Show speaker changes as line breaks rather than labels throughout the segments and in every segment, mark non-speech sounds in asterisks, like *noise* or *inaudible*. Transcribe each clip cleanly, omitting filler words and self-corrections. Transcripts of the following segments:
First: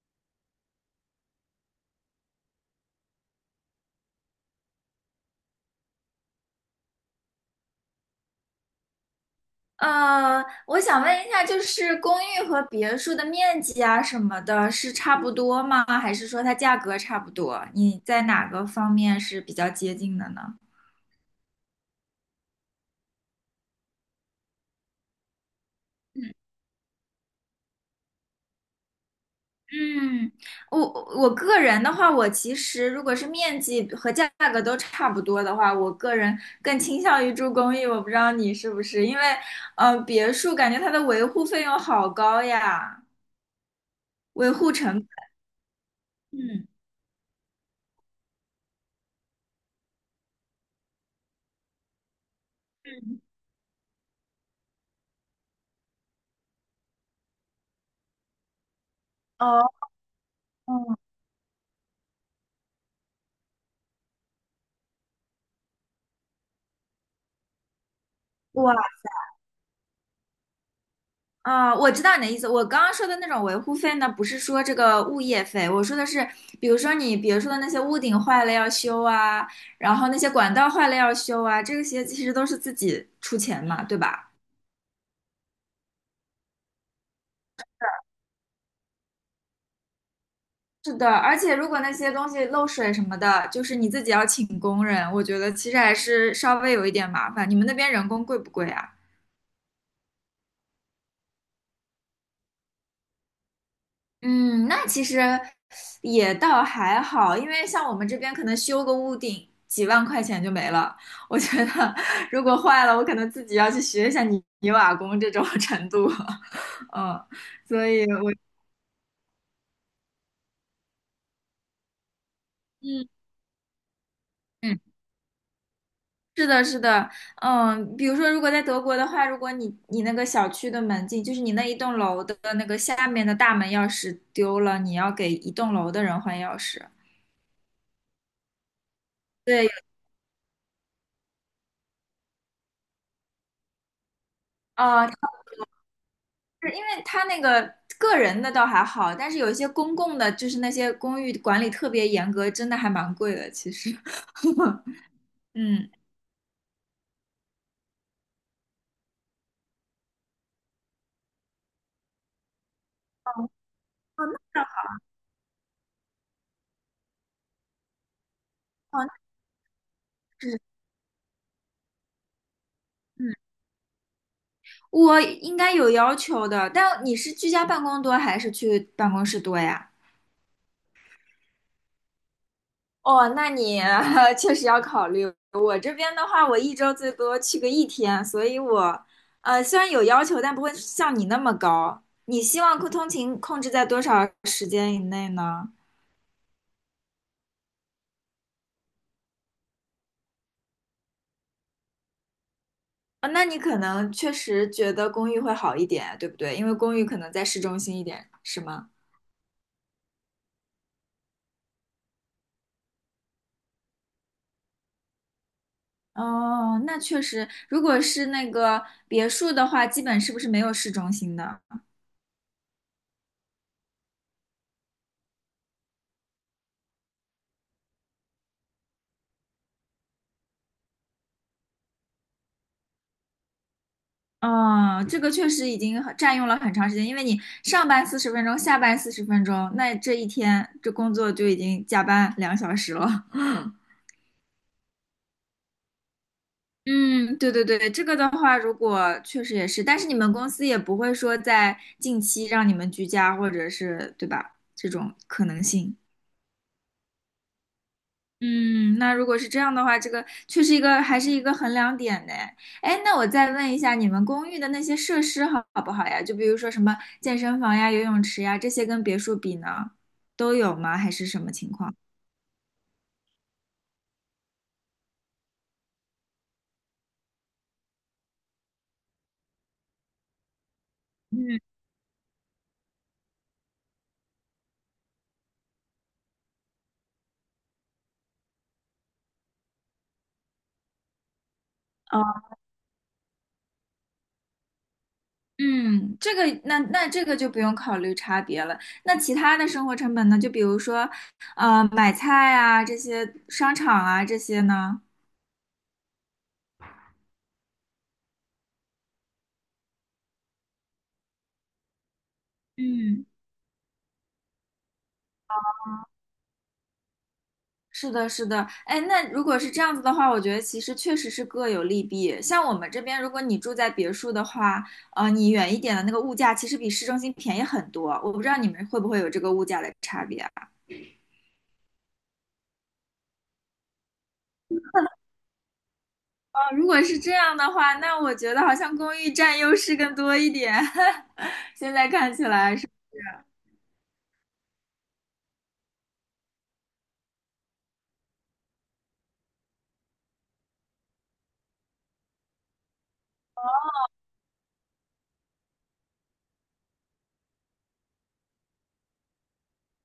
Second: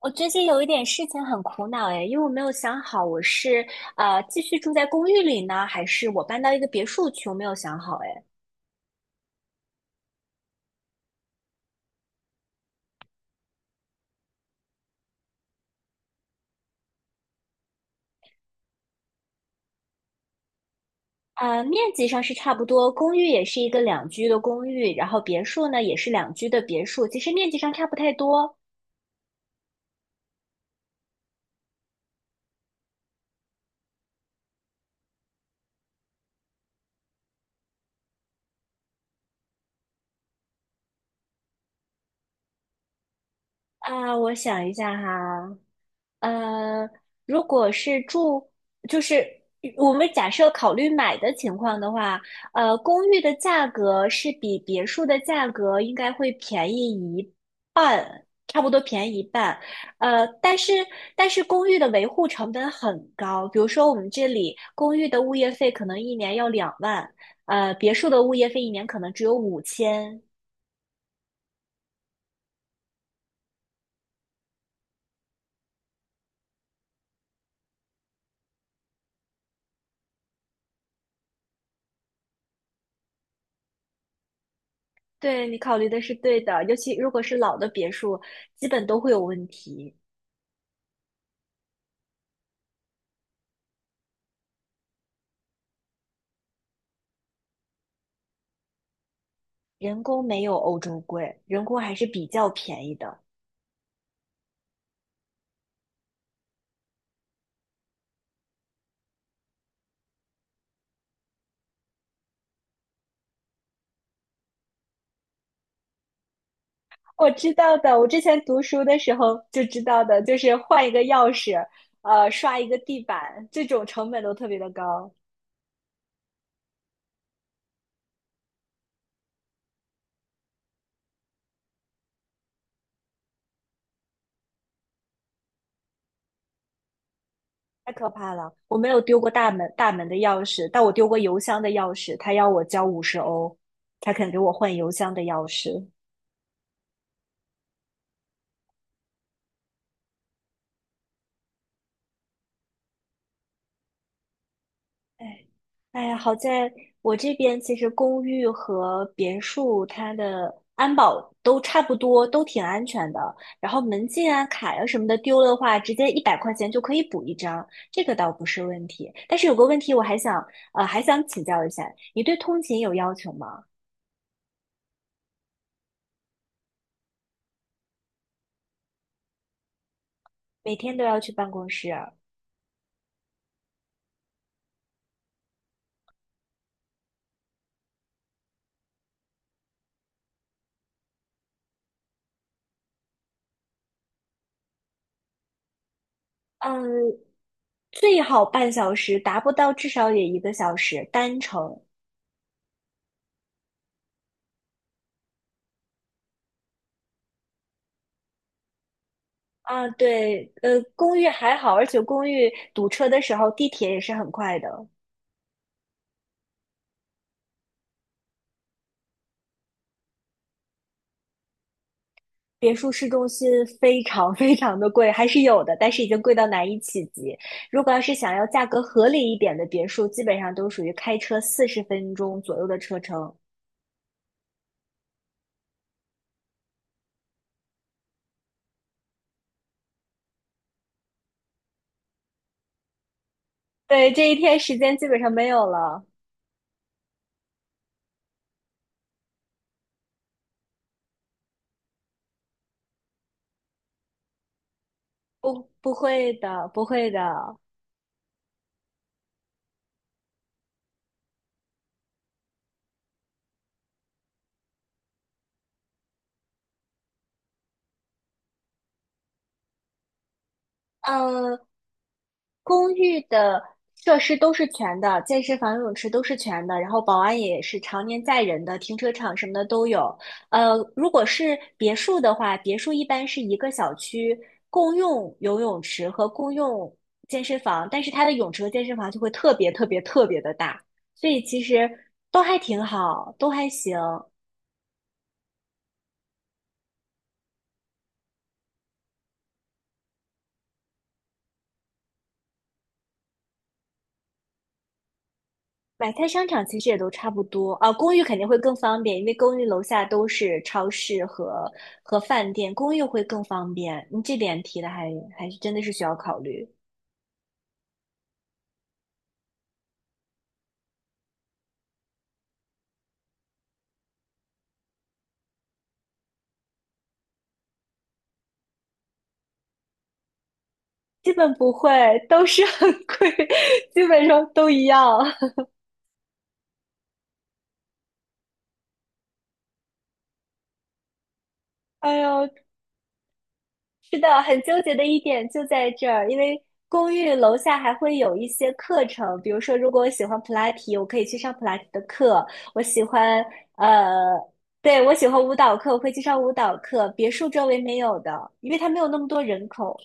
我最近有一点事情很苦恼哎，因为我没有想好我是继续住在公寓里呢，还是我搬到一个别墅去，我没有想好哎。
我想问一下，就是公寓和别墅的面积啊什么的，是差不多吗？还是说它价格差不多？你在哪个方面是比较接近的呢？
面积上是差不多，公寓也是一个两居的公寓，然后别墅呢也是两居的别墅，其实面积上差不太多。
嗯，我我个人的话，我其实如果是面积和价格都差不多的话，我个人更倾向于住公寓。我不知道你是不是，因为别墅感觉它的维护费用好高呀，
啊、我
维
想
护
一
成
下
本。
哈，
嗯，
呃，如果是住，就是我们假设考虑买的情况的话，公寓的价格是比别墅的价格应该会便宜一半，差不多便宜一半。
哦，
呃，但是
嗯，
但是公寓的维护成本很高，比如说我们这里公寓的物业费可能一年要2万，别墅的物业费一
哇。
年可能只有5千。
啊，我知道你的意思。我刚刚说的那种维护费呢，不是说这个物业费，我说的是，比如说你别说的那些屋顶坏了要修啊，然后那些管道坏了要修啊，这些其实都是自己出钱嘛，对吧？
对，你考虑的是对的，尤其如果是老的别墅，基本都会有问题。
是的，而且如果那些东西漏水什么的，就是你自己要请工人，我觉得其实还是稍微有一点麻烦。你们那边人工贵不贵啊？
人工没有欧洲贵，人工还是比较便宜的。
嗯，那其实也倒还好，因为像我们这边可能修个屋顶几万块钱就没了。我觉得如果坏了，我可能自己要去学一下泥瓦工这种 *laughs* 程度。*laughs* 嗯，
我知道
所
的，
以
我之
我
前读书的时候就知道的，就是换一个钥匙，刷一个地
嗯
板，这种成本都特别的
嗯，
高，
是的，是的，嗯，比如说如果在德国的话，如果你那个小区的门禁，就是你那一栋楼的那个下面的大门钥匙丢了，你要给一栋楼的人换钥匙。
太可怕了。我没有丢过大
对，
门大门的钥匙，但我丢过邮箱的钥匙，他要我交50欧，他肯给我换邮
哦，
箱的钥匙。
是因为他那个个人的倒还好，但是有一些公共的，就是那些公寓管理特别严格，真的还蛮贵的。其实，
哎，
*laughs* 嗯，
哎呀，好在我这边其实公寓和别墅它的安保都差不多，都挺安全的。然后门
哦，
禁啊、
那
卡呀、什么的丢了的话，直接100块钱就可以补一张，这个倒不是问
哦，那
题。但是有个问题，我还想
是，
还想请教一下，你对通勤有要求
嗯，
吗？
我应该有要求的。但你是居家办公多还是去办公室多呀？
每天都要去办公室？
哦，那你 *laughs* 确实要考虑。我这边的话，我一周最多去个一天，所以我，虽然有要求，但不会像你那么高。你希望通勤控制在多少时间以内呢？
嗯，最好半小时，达不到至少也一个小时单程。
啊，那你可能确实觉得公寓会好一点，对不对？因为公寓可能在市中心一点，是吗？
啊，对，公寓还好，而且公寓堵车的时候，地铁也是很快的。
哦，那确实，如果是那个别墅的话，基本是不是没有市中心的？
别墅市中心非常 *laughs* 非常的贵，还是有的，但是已经贵到难以企及。如果要是想要价格合理一点的别墅，基本上都属于开车40分钟左右的车程。
哦，这个确实已经很占用了很长时间，因为你上班四十分钟，下班四十分钟，那这一天这工作就已经加班2小时了。
对，这一天时间基本上没有了。
*laughs* 嗯，对对对，这个的话，如果确实也是，但是你们公司也不会说在近期让你们居家，或者是，对吧？这种可能
不，不
性。
会的，不会的。
嗯，那如果是这样的话，这个确实一个还是一个衡量点呢。哎，那我再问一下，你们公寓的那些设施好不好呀？就比如说什么健身房呀、游泳池呀，这些跟别墅比呢，都有吗？还是什么
嗯。
情况？
公寓的设施都是全的，健身房、游泳池都是全的，然后保安也是常年在人的，停车场什么的都有。如果是
嗯，
别墅的话，别墅一般是一个小区共用游泳池和共用健身房，但是它的泳池和健身房就会特别特别特别的大，所以其实都
哦，
还挺好，都还行。
嗯，这个那那这个就不用考虑差别了。那其他的生活成本呢？就比如说，买菜啊，这些商场啊，这些呢？
买菜商场其实也都差不多啊，公寓肯定会更方便，因为公寓楼下都是超市和饭店，公寓会
嗯。
更方便。你这点提的还是真的是需要考虑，
是的，是的，哎，那如果是这样子的话，我觉得其实确实是各有利弊。像我们这边，如果你住在别墅的话，你远一点的那个物价其实比市中心便宜很多。我不知道你们会不会有这个物价的差别啊？
基本不会，都是很贵，*laughs* 基本上都一样。
哦如果是这样的话，那我觉得好像公寓占优势更多一点。*laughs* 现
*laughs*
在
哎
看起
呦，
来是，
是的，很纠结的一点就在这儿，因为公寓楼下还会有一些课程，比如说，如果我喜欢普拉提，我可以去上普拉提的课；我喜欢呃，对，我喜欢舞蹈课，我会去上舞蹈课。别墅周围没有的，因为它没有那么多人口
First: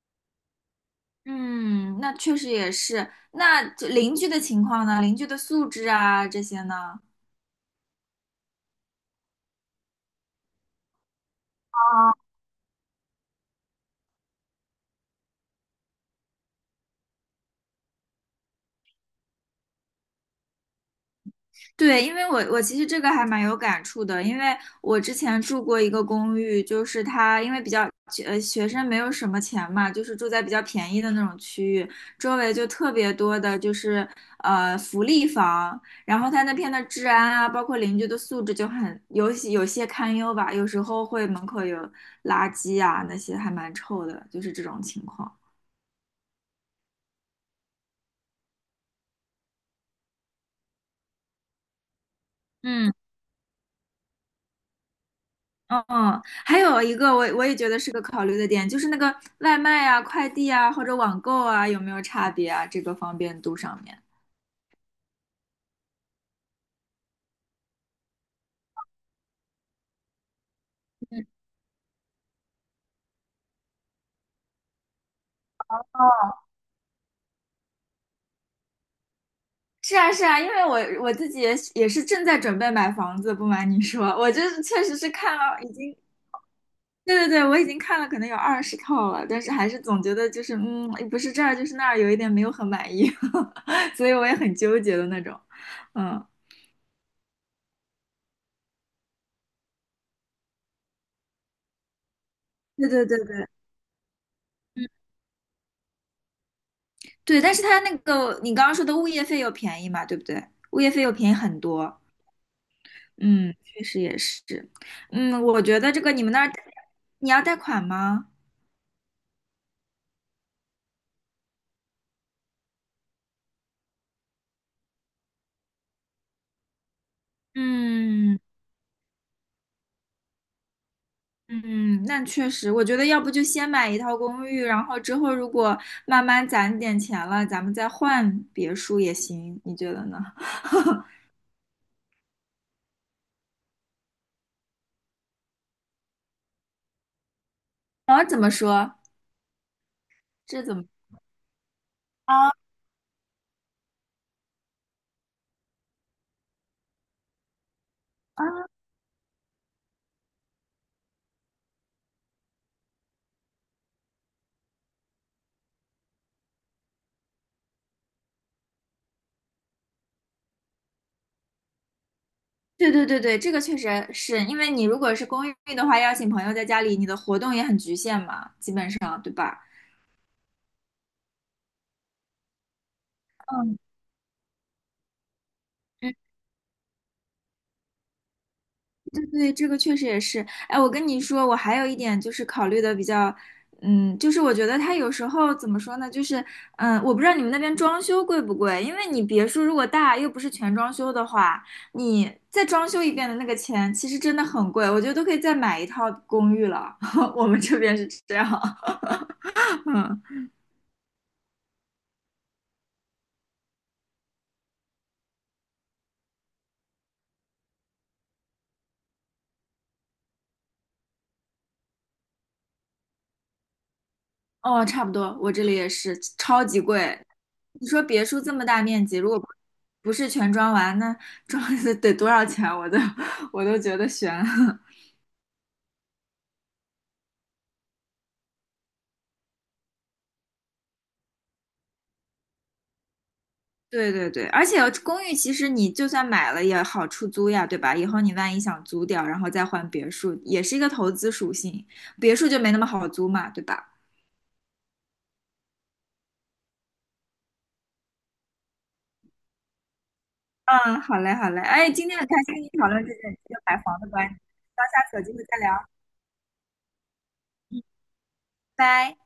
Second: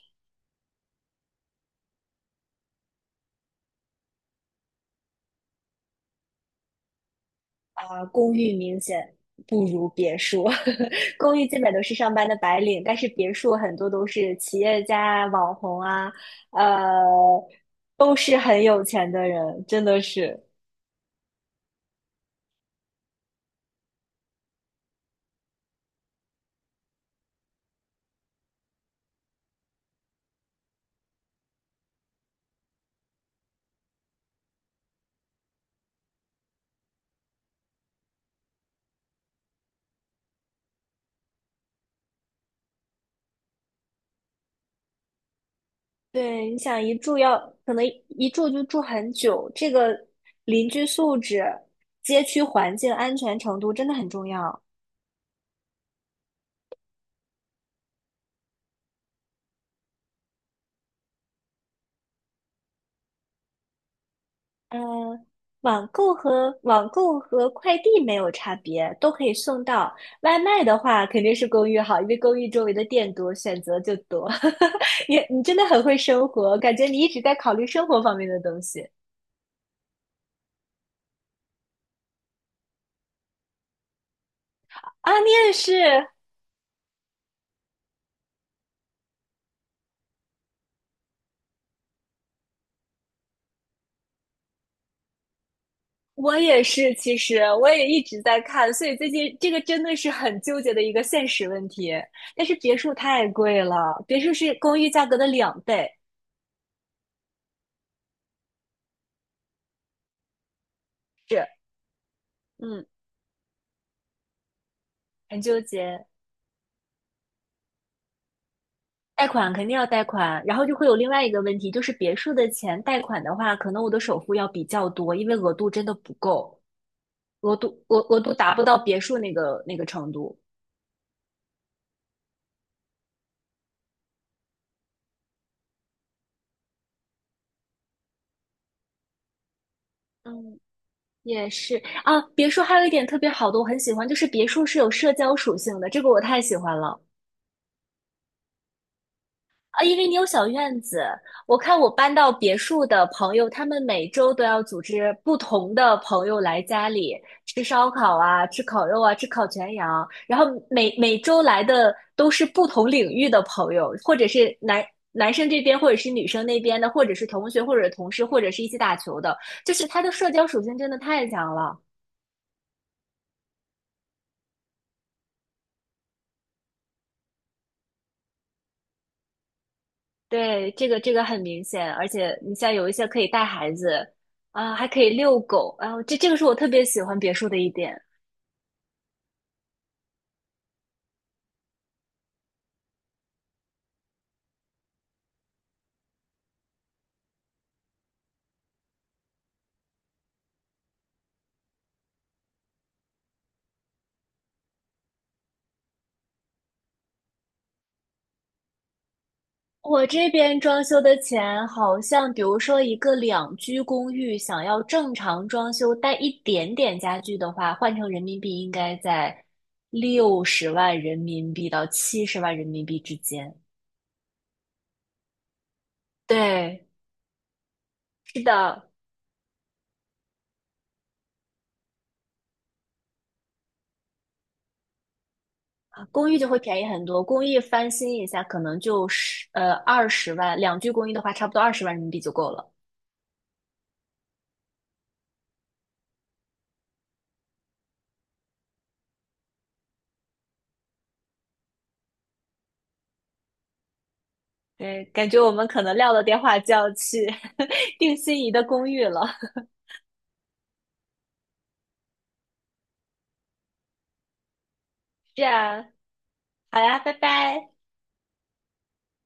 嗯，那确实也是。那这邻居的情况呢？邻居的素质啊，这些呢？
啊，公寓明显不如别墅，*laughs* 公寓基本都是上班的白领，但是别墅很多都是企业家啊网红啊，呃，都是很有钱的人，真的是。
对，因为我其实这个还蛮有感触的，因为我之前住过一个公寓，就是它因为比较学生没有什么钱嘛，就是住在比较便宜的那种区域，周围就特别多的就是福利房，然后它那片的治安啊，包括邻居的素质就很有些堪忧吧，有时候会门口有垃圾啊那些还蛮臭的，就是这种情况。
对，你想一住要可能一住就住很久，这个邻居素质、街区环境
嗯。
安全程度真的很重要。
嗯，还有一个我也觉得是个考虑的点，就是那个外卖啊、快递啊或者网购啊有没有差别啊？这个方便度上面。
嗯，网购和快递没有差别，都可以送到。外卖的话，肯定是公寓好，因为公寓周围的店多，选择就多。*laughs* 你真的很会生活，感觉你一直在考虑生活方面的东西
是啊，是啊，因为我自己也是正在准备买房子，不瞒你说，我就是确实是
啊！你
看
也
了已经，
是，
对对对，我已经看了可能有20套了，但是还是总觉得就是嗯，不是这儿就是那儿，有一点没有很满意，*laughs* 所以我也很纠结的那种。嗯，
我也是，其实我也一直在看，所以最近这个真的是很纠结的一个现实问题。但是别
对
墅
对对
太
对，
贵了，别墅是公
嗯
寓价格的2倍，
对，但是它那个你刚刚说的物业费又便宜嘛，对不对？物业费又便宜
是，
很多。
嗯，
嗯，确实也是。
很
嗯，
纠
我觉得这
结。
个你们那儿你要贷款吗？
贷款肯定要贷款，然后就会有另外一个问题，就是别墅的钱贷款的话，可能我的首付要比较多，因为额度真的不够，额度额额度
嗯
达不到别墅那个程度。
嗯，那确实，我觉得要不就先买一套公寓，然后之后如果慢慢攒点钱了，咱们再换别墅也行，你觉得呢？
嗯，
*laughs*
也是啊，别墅还有一点特别好的，我很喜欢，就是别墅是有社交属性的，这个我太喜欢了。
啊，怎么说？
啊，因为你有小
这怎
院
么？
子，我看我搬到
啊
别墅的朋友，他们每周都要组织不同的朋友来家里吃烧烤啊，吃烤肉啊，吃烤全羊，然后每周来的都是不同领域的朋友，或者是男生这边，或者是女生那边的，或者是同学，或者是同事，或者是一起打球的，就是他的社交属性真的太强了。
对对对对，这个确实是因为你如果是公寓的话，邀请朋友在家里，你的活动也很局限嘛，基本上，对吧？
对，这个很明显，而且你像有一些可以带孩
嗯
子啊，还可以遛狗，啊，
嗯，
这个是我特别喜欢别墅的一点。
对对，这个确实也是。哎，我跟你说，我还有一点就是考虑的比较，嗯，就是我觉得它有时候怎么说呢，就是嗯，我不知道你们那边装修贵不贵，因为你别墅如果大又不是全装修的话，你再装修一遍的那个钱其实真的很贵，我觉得都可以再买一套公寓了。*laughs* 我们这边是这样，*laughs*
我
嗯。
这边装修的钱好像，比如说一个两居公寓，想要正常装修带一点点家具的话，换成人民币应该在60万人民币到70万人民币之间。
哦，差不多，我这里也是超级
对，
贵。你说别墅这么大面积，如果不是全装完，那装 *laughs* 得多少钱？我都觉得悬了
啊公寓就会便宜很多，公寓翻新一下可能就二十万，两居公寓的话差不多20万人民币就够了。
*laughs* 对对对，而且公寓其实你就算买了也好出租呀，对吧？以后你万一想租掉，然后再换别墅，也是一个投资属性，别墅就没那么好租嘛，对吧？
对，感觉我们可能撂了电话就要去 *laughs* 定心仪的公寓了。
嗯，好嘞，好嘞。哎，今天很开心跟你讨论这个买房的观点，到下次有机
是
会再聊，
啊，好呀，拜拜。
拜。